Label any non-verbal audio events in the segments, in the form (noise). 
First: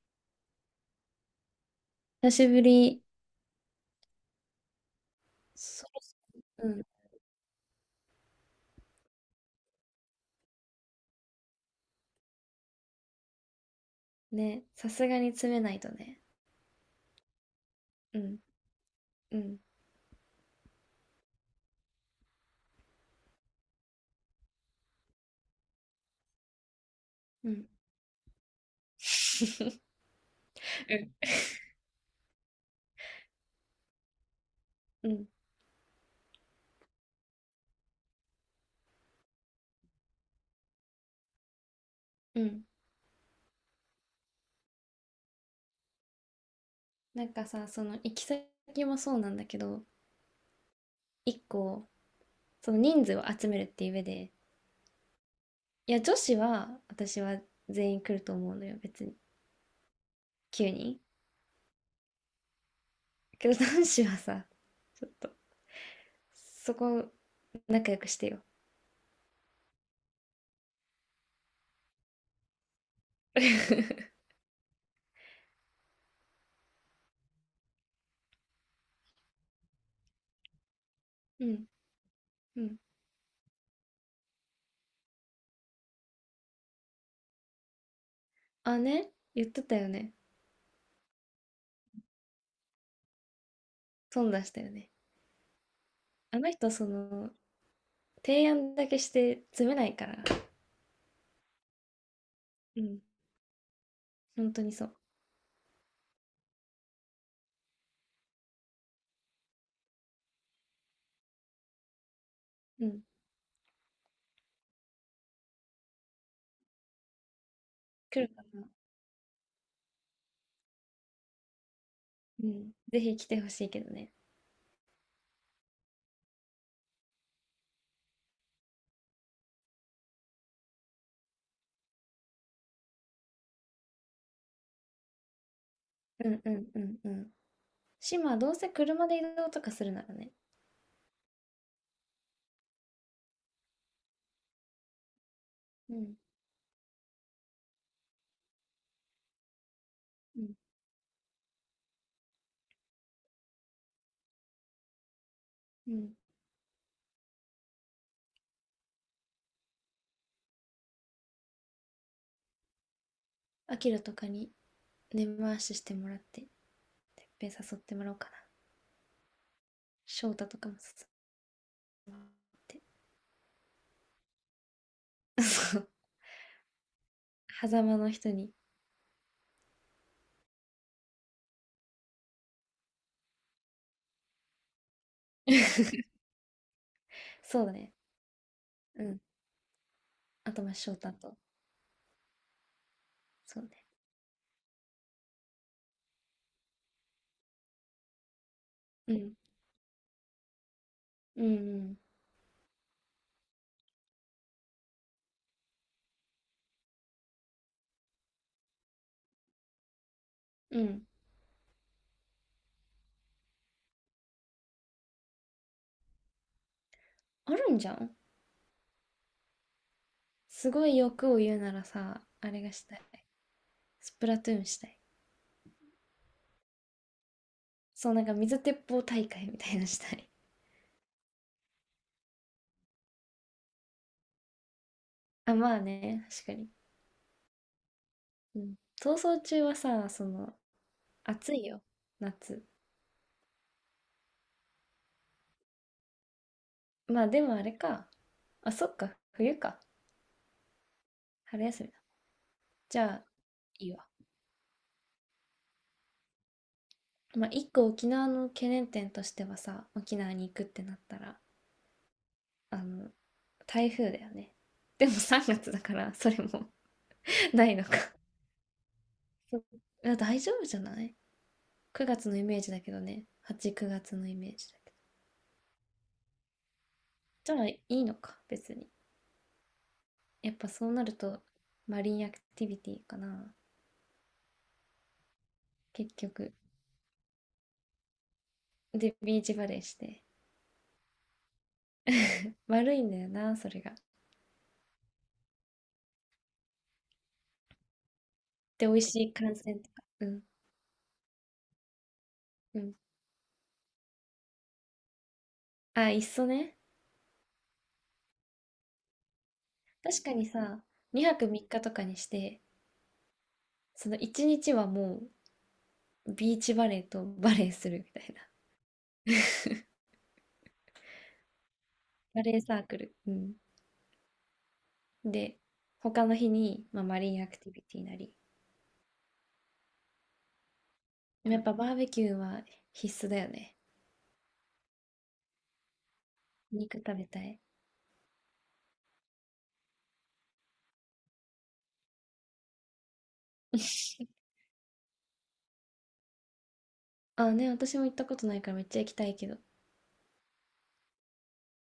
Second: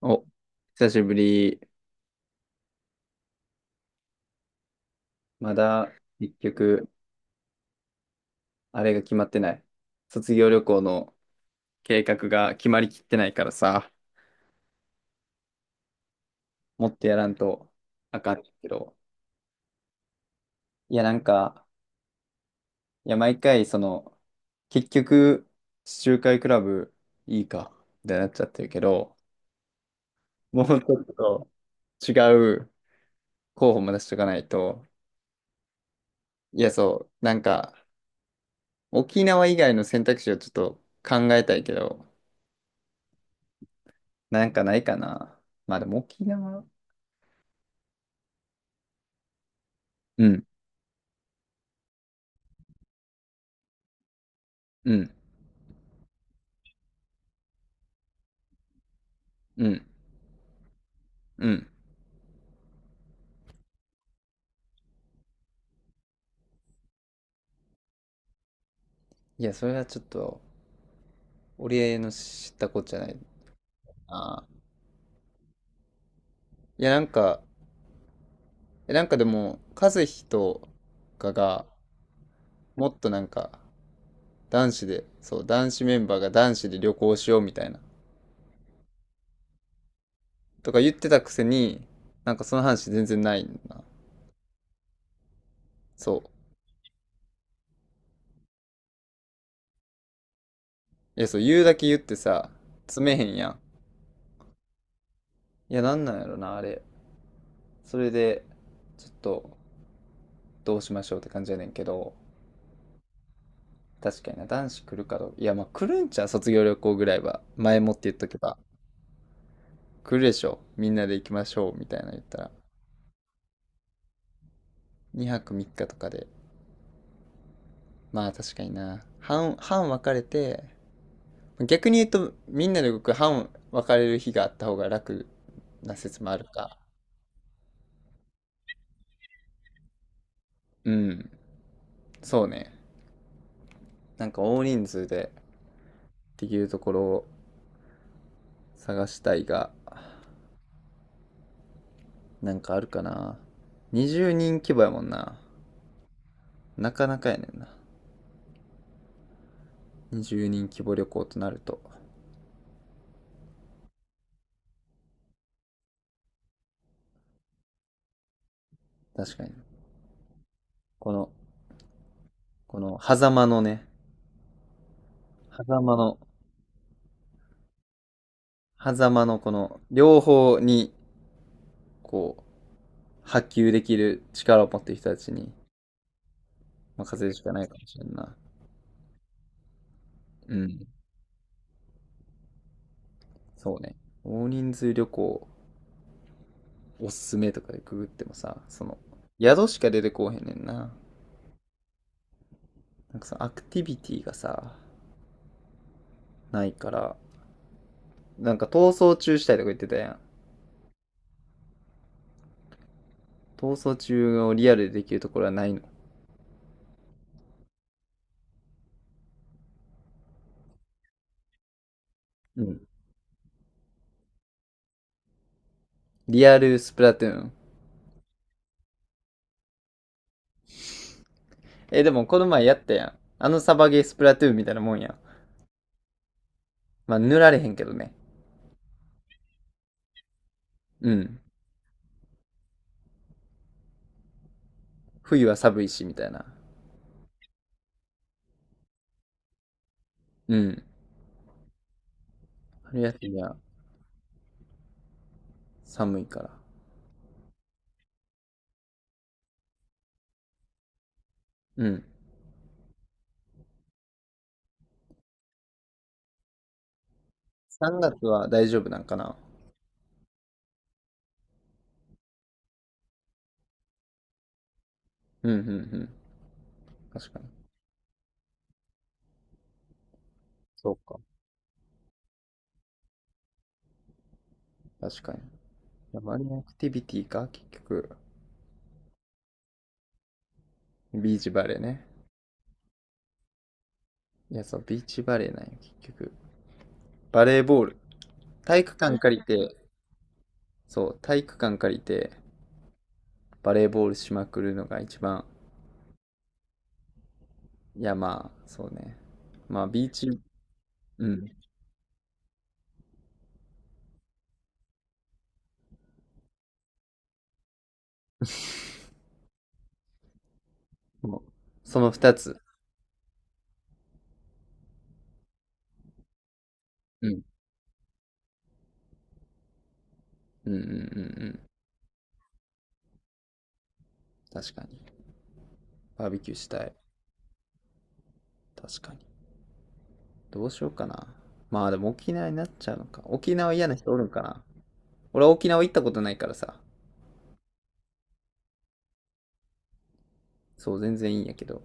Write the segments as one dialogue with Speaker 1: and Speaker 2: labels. Speaker 1: お、久しぶり。
Speaker 2: 久しぶり。
Speaker 1: ま
Speaker 2: そ
Speaker 1: だ、
Speaker 2: ろそ
Speaker 1: 結
Speaker 2: ろう
Speaker 1: 局、あれが決まってない。卒業旅行の計画が決まりきってないからさ、
Speaker 2: ん。ね。さすがに詰めないとね。
Speaker 1: もっとやらんと
Speaker 2: う
Speaker 1: あか
Speaker 2: ん。
Speaker 1: んけど。
Speaker 2: うん。
Speaker 1: いや、なんか、毎回、その、結局、地中海クラブいい
Speaker 2: うん。
Speaker 1: か、みたいになっちゃってるけど、もうちょっと違う候補も出しとかないと。
Speaker 2: うん。
Speaker 1: いや、そう、なんか、沖縄以外の選択肢をちょっと考えたいけど、
Speaker 2: うん。
Speaker 1: なんかないかな。まあでも沖縄
Speaker 2: なんかさ、その行き先もそうなんだけど、
Speaker 1: うん、
Speaker 2: 一個、その人数を集めるっていう上で、
Speaker 1: うん、
Speaker 2: いや、女子は、私は全員来ると思うのよ、別に。
Speaker 1: うん、
Speaker 2: 9人。
Speaker 1: うん。
Speaker 2: けど男子はさ、ちょっと、そこ、仲良くしてよ。
Speaker 1: いや、それはちょっと、俺の知ったことじゃない。
Speaker 2: (laughs)
Speaker 1: あー、いや、なんか、なんかでも、和樹とか
Speaker 2: うん。
Speaker 1: が、
Speaker 2: うん。
Speaker 1: もっとなんか、男子で、そう、男子メンバーが男子で旅行しようみたいな、
Speaker 2: あ、ね。言ってたよね。
Speaker 1: とか言ってたくせに、なんかその話全然ないんだな。
Speaker 2: 損出したよね。
Speaker 1: そう。
Speaker 2: あの人、その、提案だけして詰めないから。
Speaker 1: いや、そう、言うだけ言ってさ、
Speaker 2: うん、
Speaker 1: 詰めへんやん。
Speaker 2: 本当にそう。
Speaker 1: いや、なんなんやろな、あれ。それで、ちょっと、どうしましょうって感じやねんけど、
Speaker 2: うん。
Speaker 1: 確かにな、男子来るかどうか。いや、まあ来るんちゃう、卒業旅行ぐらいは。前もって言っ
Speaker 2: 来
Speaker 1: と
Speaker 2: る
Speaker 1: けば。
Speaker 2: か。
Speaker 1: 来るでしょ。みんなで行きましょう。みたいなの言った
Speaker 2: う
Speaker 1: ら。
Speaker 2: ん。ぜひ来てほしいけどね。
Speaker 1: 2泊3日とかで。まあ確かにな。半分かれて、逆に言うと、みんなで動く半分かれる日があった方が楽な説
Speaker 2: う
Speaker 1: もあ
Speaker 2: ん
Speaker 1: る
Speaker 2: うん
Speaker 1: か。
Speaker 2: うんうん。島はどうせ車で移動とかするならね。
Speaker 1: うん。そうね。なんか大人数で
Speaker 2: うん
Speaker 1: できるところを探したいが、
Speaker 2: うん
Speaker 1: なんかあるかな。20人規模やもんな。
Speaker 2: うん。
Speaker 1: なかなかやねんな。20人規模旅行となると。
Speaker 2: アキラとかに根回ししてもらって、いっぺん誘ってもらおうかな。
Speaker 1: 確かに。
Speaker 2: 翔太とかも誘っ
Speaker 1: この、こ
Speaker 2: て。
Speaker 1: の、狭間のね、
Speaker 2: (laughs) そ
Speaker 1: 狭
Speaker 2: う。
Speaker 1: 間の、
Speaker 2: 狭間の人に。
Speaker 1: 狭間のこの、両方に、こう、波及できる力を持っている人たちに
Speaker 2: (laughs)
Speaker 1: 任せるしか
Speaker 2: そ
Speaker 1: な
Speaker 2: う
Speaker 1: い
Speaker 2: だ
Speaker 1: かも
Speaker 2: ね。
Speaker 1: しれんな。
Speaker 2: うん。あ
Speaker 1: う
Speaker 2: とまあ
Speaker 1: ん。
Speaker 2: 翔太と。そう
Speaker 1: そう
Speaker 2: ね。
Speaker 1: ね。大人数旅行、おすすめとかでググってもさ、その、
Speaker 2: うん。
Speaker 1: 宿しか出てこうへんねんな。
Speaker 2: うん
Speaker 1: なんかそのアクティビティがさ、ないから、なんか逃走中したいとか言ってたやん。
Speaker 2: うん。うん。
Speaker 1: 逃走中をリアルでできるところはないの。
Speaker 2: あるんじゃん。すごい欲を言うならさ、あれ
Speaker 1: う
Speaker 2: が
Speaker 1: ん。
Speaker 2: したい。スプラトゥーンしたい。
Speaker 1: リアルスプラトゥーン。
Speaker 2: そう、なんか水鉄砲大会みたいなのしたい。
Speaker 1: え、でもこの前やったやん。あのサバゲースプラトゥーンみたいなもんやん。
Speaker 2: (laughs) あ、まあね、確かに。
Speaker 1: まあ、塗られへんけどね。
Speaker 2: うん。逃走中はさ、その、
Speaker 1: うん。
Speaker 2: 暑いよ、夏。
Speaker 1: 冬は寒いし、みたいな。
Speaker 2: まあでもあれか。あ、そっか、冬か。
Speaker 1: うん。
Speaker 2: 春休みだ。じ
Speaker 1: 春
Speaker 2: ゃ
Speaker 1: 休
Speaker 2: あ、
Speaker 1: みは
Speaker 2: いいわ。
Speaker 1: 寒いから。
Speaker 2: まあ一個沖縄の懸念点としてはさ、沖縄に行くってなったら、
Speaker 1: うん。
Speaker 2: あの、台風だよね。でも3月だから、それも (laughs) ないのか。
Speaker 1: 3月は大丈夫なんかな。
Speaker 2: そういや、大丈夫じゃない？ 9 月のイメージだけどね。8、9月のイメージだけど。
Speaker 1: うん、うん、うん。確か
Speaker 2: じゃ
Speaker 1: に。
Speaker 2: あ、いいのか、別に。やっぱそ
Speaker 1: そ
Speaker 2: う
Speaker 1: う
Speaker 2: なる
Speaker 1: か。
Speaker 2: と、マリンアクティビティかな。
Speaker 1: 確かに。い
Speaker 2: 結
Speaker 1: やマリ
Speaker 2: 局。
Speaker 1: ンアクティビティか結局。
Speaker 2: で、ビーチバレーして。
Speaker 1: ビーチバレーね。
Speaker 2: 悪いんだよな、それが。
Speaker 1: いや、そう、ビーチバレーなんよ、結局。バレーボール。体
Speaker 2: で、美
Speaker 1: 育
Speaker 2: 味
Speaker 1: 館
Speaker 2: しい
Speaker 1: 借り
Speaker 2: 観
Speaker 1: て、
Speaker 2: 戦とか。うん。
Speaker 1: そう、体育館借りて、
Speaker 2: うん。
Speaker 1: バレーボールしまくるのが一番。
Speaker 2: あ、いっそね。
Speaker 1: いや、まあ、そうね。まあ、ビー
Speaker 2: 確
Speaker 1: チ
Speaker 2: かにさ、
Speaker 1: う
Speaker 2: 2泊
Speaker 1: ん。
Speaker 2: 3日とかにして、その1日はもう、ビーチバレーとバレーするみたいな。
Speaker 1: もうその二
Speaker 2: バレ
Speaker 1: つ。
Speaker 2: ーサークル。うん。で、他の日に、まあ、マ
Speaker 1: う
Speaker 2: リ
Speaker 1: ん。
Speaker 2: ンアクティビティなり。
Speaker 1: うんうんうんう
Speaker 2: でも
Speaker 1: ん。
Speaker 2: やっぱバーベキューは必須だよね。
Speaker 1: 確かに。バーベキューしたい。
Speaker 2: 肉食べたい。
Speaker 1: 確かに。どうしようかな。まあでも沖縄になっちゃうのか。沖縄嫌な人おるんか
Speaker 2: (laughs)
Speaker 1: な。俺は沖縄行ったことないからさ。
Speaker 2: あ、ね、私も行ったことないからめっちゃ行きたいけど。
Speaker 1: そう、全然いいんやけど。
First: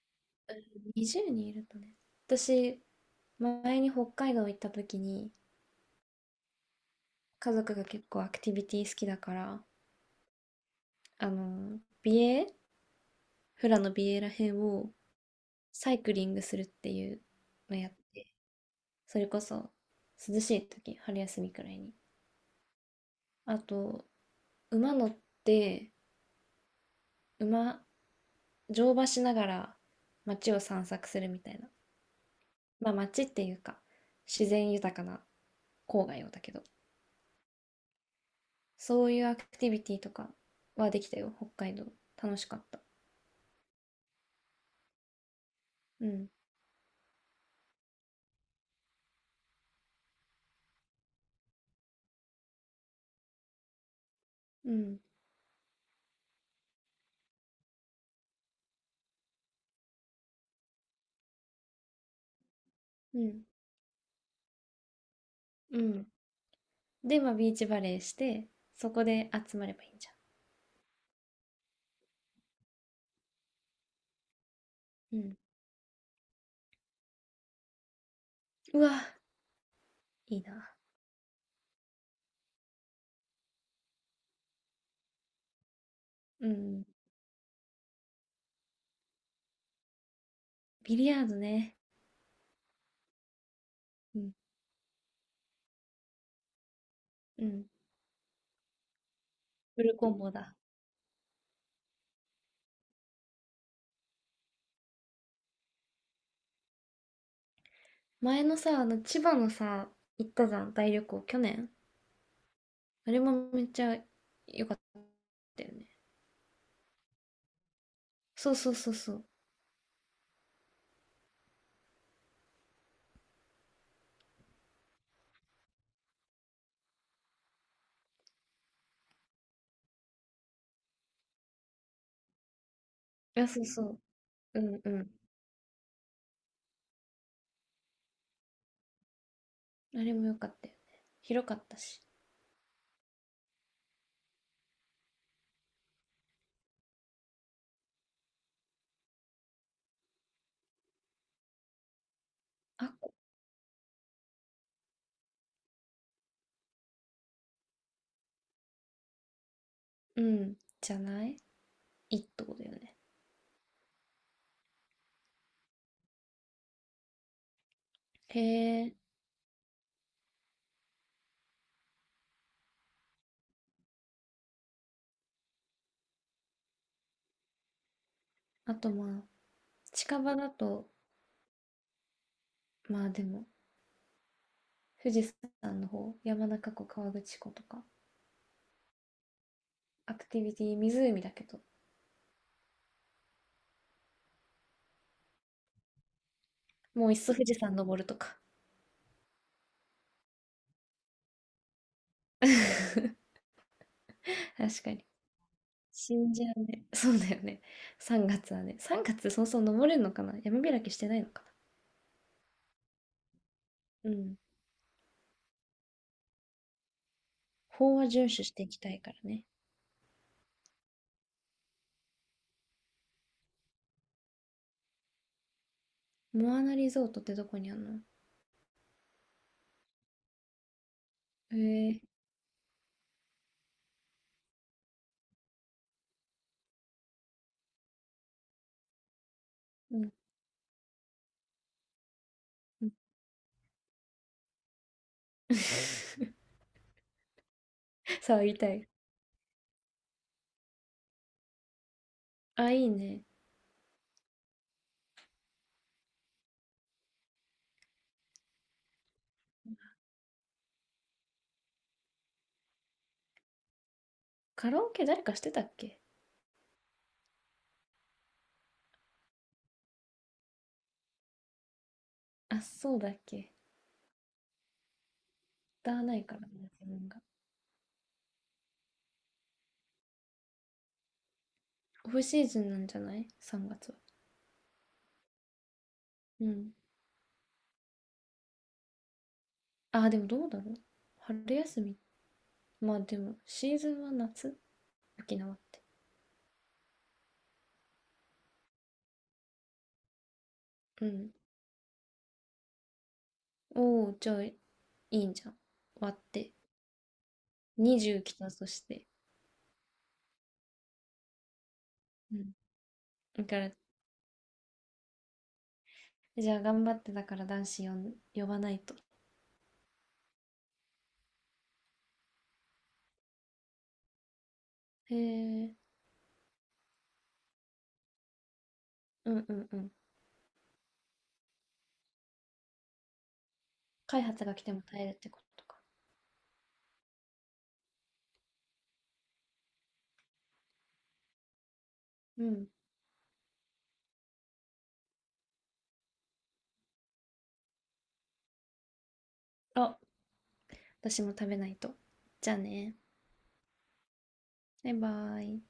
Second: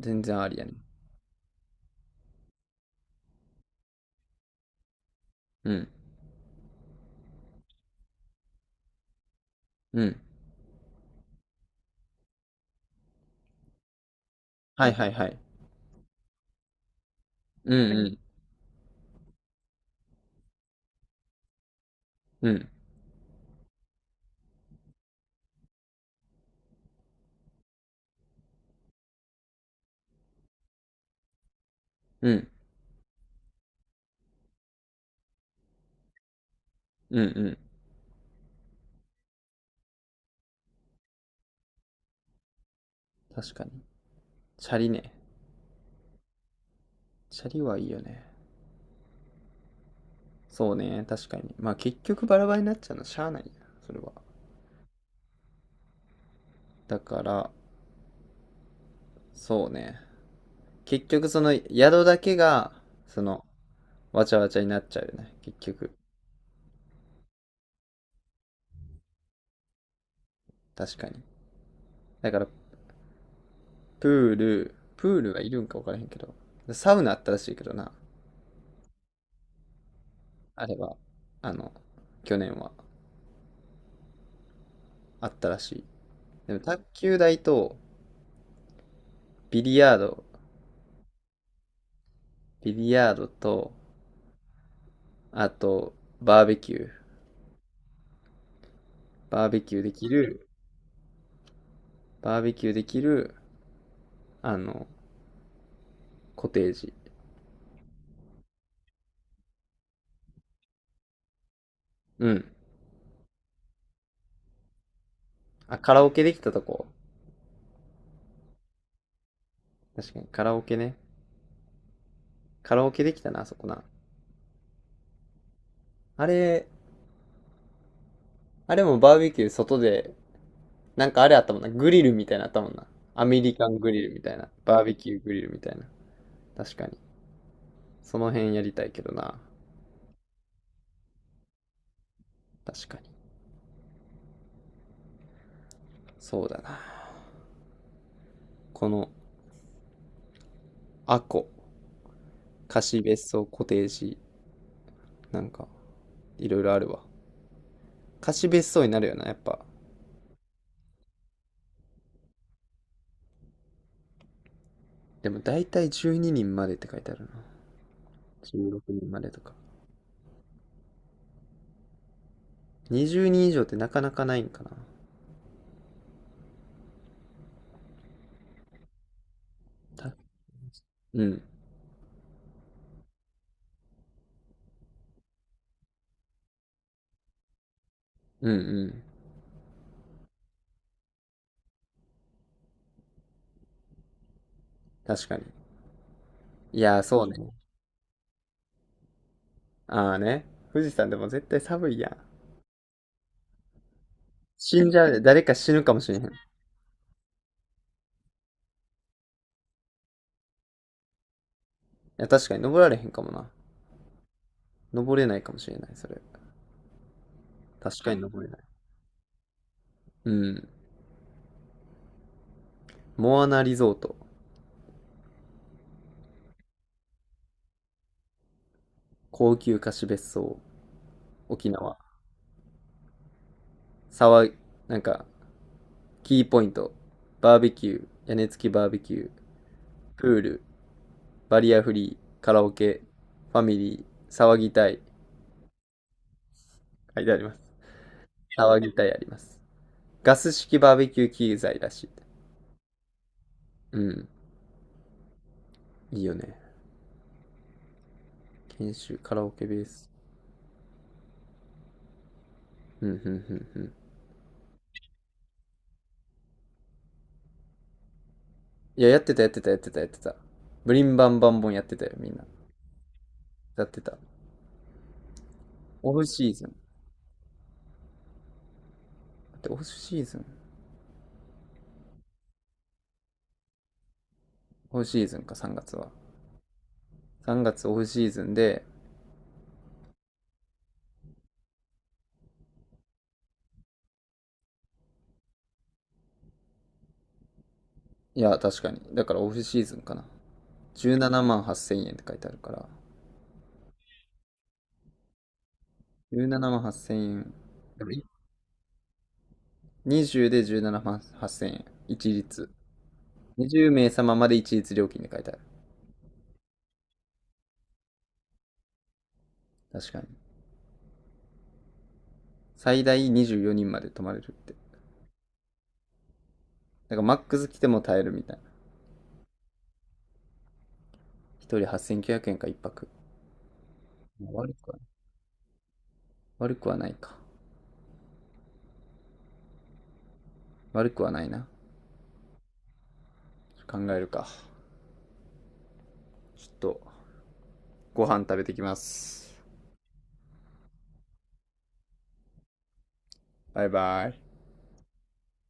Speaker 1: 全然ありやね。
Speaker 2: 20人いるとね。私、前に北海道行った時に、
Speaker 1: うん。
Speaker 2: 家族が結構アクティビティ好きだから、
Speaker 1: うん。
Speaker 2: あの、美瑛、フラの美瑛らへん
Speaker 1: は
Speaker 2: を
Speaker 1: いはいはい。
Speaker 2: サイクリングするっていう
Speaker 1: う
Speaker 2: のや
Speaker 1: ん
Speaker 2: っ
Speaker 1: うん。
Speaker 2: て、それこそ涼しい時、春休みくらいに。
Speaker 1: うん。
Speaker 2: あと、馬乗って、馬、乗馬しながら街を散策するみたいな。
Speaker 1: うん。
Speaker 2: まあ街っていうか、自然豊かな郊外をだけど。
Speaker 1: うんうん。
Speaker 2: そういうアクティビティとかはできたよ、北海道。楽しかった。
Speaker 1: 確かに。チャリね。
Speaker 2: うん、
Speaker 1: チャリはいいよね。そうね。確かに。まあ結局バラバラになっちゃうのしゃあないな。それは。
Speaker 2: うん、
Speaker 1: だから、そうね。結局その宿だけが、
Speaker 2: う
Speaker 1: そ
Speaker 2: ん、
Speaker 1: の、わちゃわちゃになっちゃうよね。結
Speaker 2: う
Speaker 1: 局。
Speaker 2: ん。で、まあ、ビーチバレーして、そこで集まればいいんじゃ
Speaker 1: 確かに。だから、
Speaker 2: ん。
Speaker 1: プ
Speaker 2: う
Speaker 1: ール
Speaker 2: ん。
Speaker 1: はいるんか分からへんけど。サウナあったらしいけどな。
Speaker 2: うわ、いい
Speaker 1: あ
Speaker 2: な。
Speaker 1: れは、あの、去年はあったらしい。
Speaker 2: う
Speaker 1: でも、卓
Speaker 2: ん。
Speaker 1: 球台と、ビリヤード、
Speaker 2: ビリヤードね。
Speaker 1: ビリヤードと、
Speaker 2: うん、
Speaker 1: あと、バーベキュー。
Speaker 2: うん。
Speaker 1: バーベキュー
Speaker 2: フ
Speaker 1: で
Speaker 2: ル
Speaker 1: き
Speaker 2: コンボ
Speaker 1: る、
Speaker 2: だ。
Speaker 1: バーベキューできる、あの、コテージ。
Speaker 2: 前のさ、あの、千葉のさ、行ったじゃん、大旅行、去年。
Speaker 1: うん。
Speaker 2: あれもめっちゃ良かったよ
Speaker 1: あ、
Speaker 2: ね。
Speaker 1: カラオケできたとこ。
Speaker 2: そうそうそうそう。
Speaker 1: 確かに、カラオケね。カラオケできたな、あそこな。あれ、あれもバーベキュー外で、なんかあれあったもんな。グリルみたいなのあったもんな。アメ
Speaker 2: いや、
Speaker 1: リ
Speaker 2: そう
Speaker 1: カン
Speaker 2: そ
Speaker 1: グリルみたいな。
Speaker 2: う。うん
Speaker 1: バー
Speaker 2: う
Speaker 1: ベ
Speaker 2: ん。
Speaker 1: キューグリルみたいな。確かに。その辺やりたいけどな。
Speaker 2: あれも良かったよね。広かったし。
Speaker 1: 確かに。そうだな。この、アコ、
Speaker 2: あ、
Speaker 1: 貸
Speaker 2: こ
Speaker 1: 別荘、コテージ、なんか、いろいろあるわ。貸別荘になるよな、やっぱ。
Speaker 2: うん。じゃない、いいってことよね。
Speaker 1: でも大体12人までって書いてあるな。
Speaker 2: へ
Speaker 1: 16
Speaker 2: え。
Speaker 1: 人までとか。20人以上ってなかなかないんかな。
Speaker 2: あとまあ、
Speaker 1: た
Speaker 2: 近場だと、
Speaker 1: うん。
Speaker 2: まあでも、富士山の方、山中湖、河口湖とか、
Speaker 1: うんうん。
Speaker 2: アクティビティ、湖だけど、
Speaker 1: 確かに。いやー、
Speaker 2: もういっ
Speaker 1: そう
Speaker 2: そ富
Speaker 1: ね。
Speaker 2: 士山登るとか。
Speaker 1: ああね。富士山でも絶対寒いやん。
Speaker 2: (laughs)
Speaker 1: 死
Speaker 2: 確か
Speaker 1: んじ
Speaker 2: に。
Speaker 1: ゃうで、(laughs) 誰か死ぬかもし
Speaker 2: 死
Speaker 1: れへん。い
Speaker 2: んじゃうね。そうだよね。3月はね。3月そもそも登れるのかな、山開きしてないのか
Speaker 1: や、確かに登られへんかもな。
Speaker 2: な。うん。
Speaker 1: 登れないかもしれない、それ。
Speaker 2: 法
Speaker 1: 確
Speaker 2: は
Speaker 1: か
Speaker 2: 遵
Speaker 1: に
Speaker 2: 守
Speaker 1: 登れ
Speaker 2: し
Speaker 1: ない。
Speaker 2: ていきたいからね。
Speaker 1: うん。モアナリゾート。
Speaker 2: モアナリゾートってどこにあんの？
Speaker 1: 高級貸し別荘。
Speaker 2: へ
Speaker 1: 沖
Speaker 2: え
Speaker 1: 縄。
Speaker 2: ー。
Speaker 1: 騒い、なんか、キーポイント。バーベキュー。屋根付きバーベキュー。
Speaker 2: うん。
Speaker 1: プール。バリアフリー。カラオ
Speaker 2: うん
Speaker 1: ケ。ファミリー。騒ぎたい。
Speaker 2: (laughs)
Speaker 1: 書いてあります。
Speaker 2: さあ、言いた
Speaker 1: 騒
Speaker 2: い。
Speaker 1: ぎたいあります。ガス式バーベキュー機材らしい。
Speaker 2: あ、いいね。
Speaker 1: うん。いいよね。研修、カラオケベース。うん、うん、うん、うん。
Speaker 2: カラオケ誰かしてたっけ？
Speaker 1: いや、やってた、やってた、やってた、やってた。ブリンバンバンボンやってたよ、みんな。
Speaker 2: あ、そうだっけ？
Speaker 1: やってた。
Speaker 2: 歌わ
Speaker 1: オ
Speaker 2: な
Speaker 1: フ
Speaker 2: いから
Speaker 1: シーズ
Speaker 2: ね、
Speaker 1: ン。
Speaker 2: 自分が。
Speaker 1: だってオフシーズン
Speaker 2: オフシーズンなんじゃない？ 3 月は。
Speaker 1: オフシーズンか、3月は。
Speaker 2: うん。
Speaker 1: 3月オフシーズンで、
Speaker 2: あ、でもどうだろう、春休み。まあでも、シーズンは夏、沖縄って。
Speaker 1: いや、確かに。だからオフシーズンかな。
Speaker 2: う
Speaker 1: 17
Speaker 2: ん。
Speaker 1: 万8千円っせんえんって書いてあるから。
Speaker 2: おお、じゃあ、いいんじゃん。割って。
Speaker 1: 17万8千円。
Speaker 2: 20来たとして。
Speaker 1: 20で17万8千円。一
Speaker 2: うん。
Speaker 1: 律。
Speaker 2: だから、
Speaker 1: 20名様ままで一律料金で書いてある。
Speaker 2: じゃあ頑張ってだから男子呼ばないと。
Speaker 1: 確かに。最大24人まで泊まれるって。だ
Speaker 2: へえ。
Speaker 1: からマックス来ても耐えるみたいな。
Speaker 2: うんうんうん。
Speaker 1: 一人8900円か一泊。
Speaker 2: 開発が来
Speaker 1: 悪
Speaker 2: ても
Speaker 1: くは、
Speaker 2: 耐えるってことか。
Speaker 1: 悪くはないか。悪くはないな。
Speaker 2: うん。
Speaker 1: 考えるか。ちょっと、ご飯食べてきます。
Speaker 2: あ、私も食べないと。じゃあね。
Speaker 1: バイバイ。
Speaker 2: バイバーイ。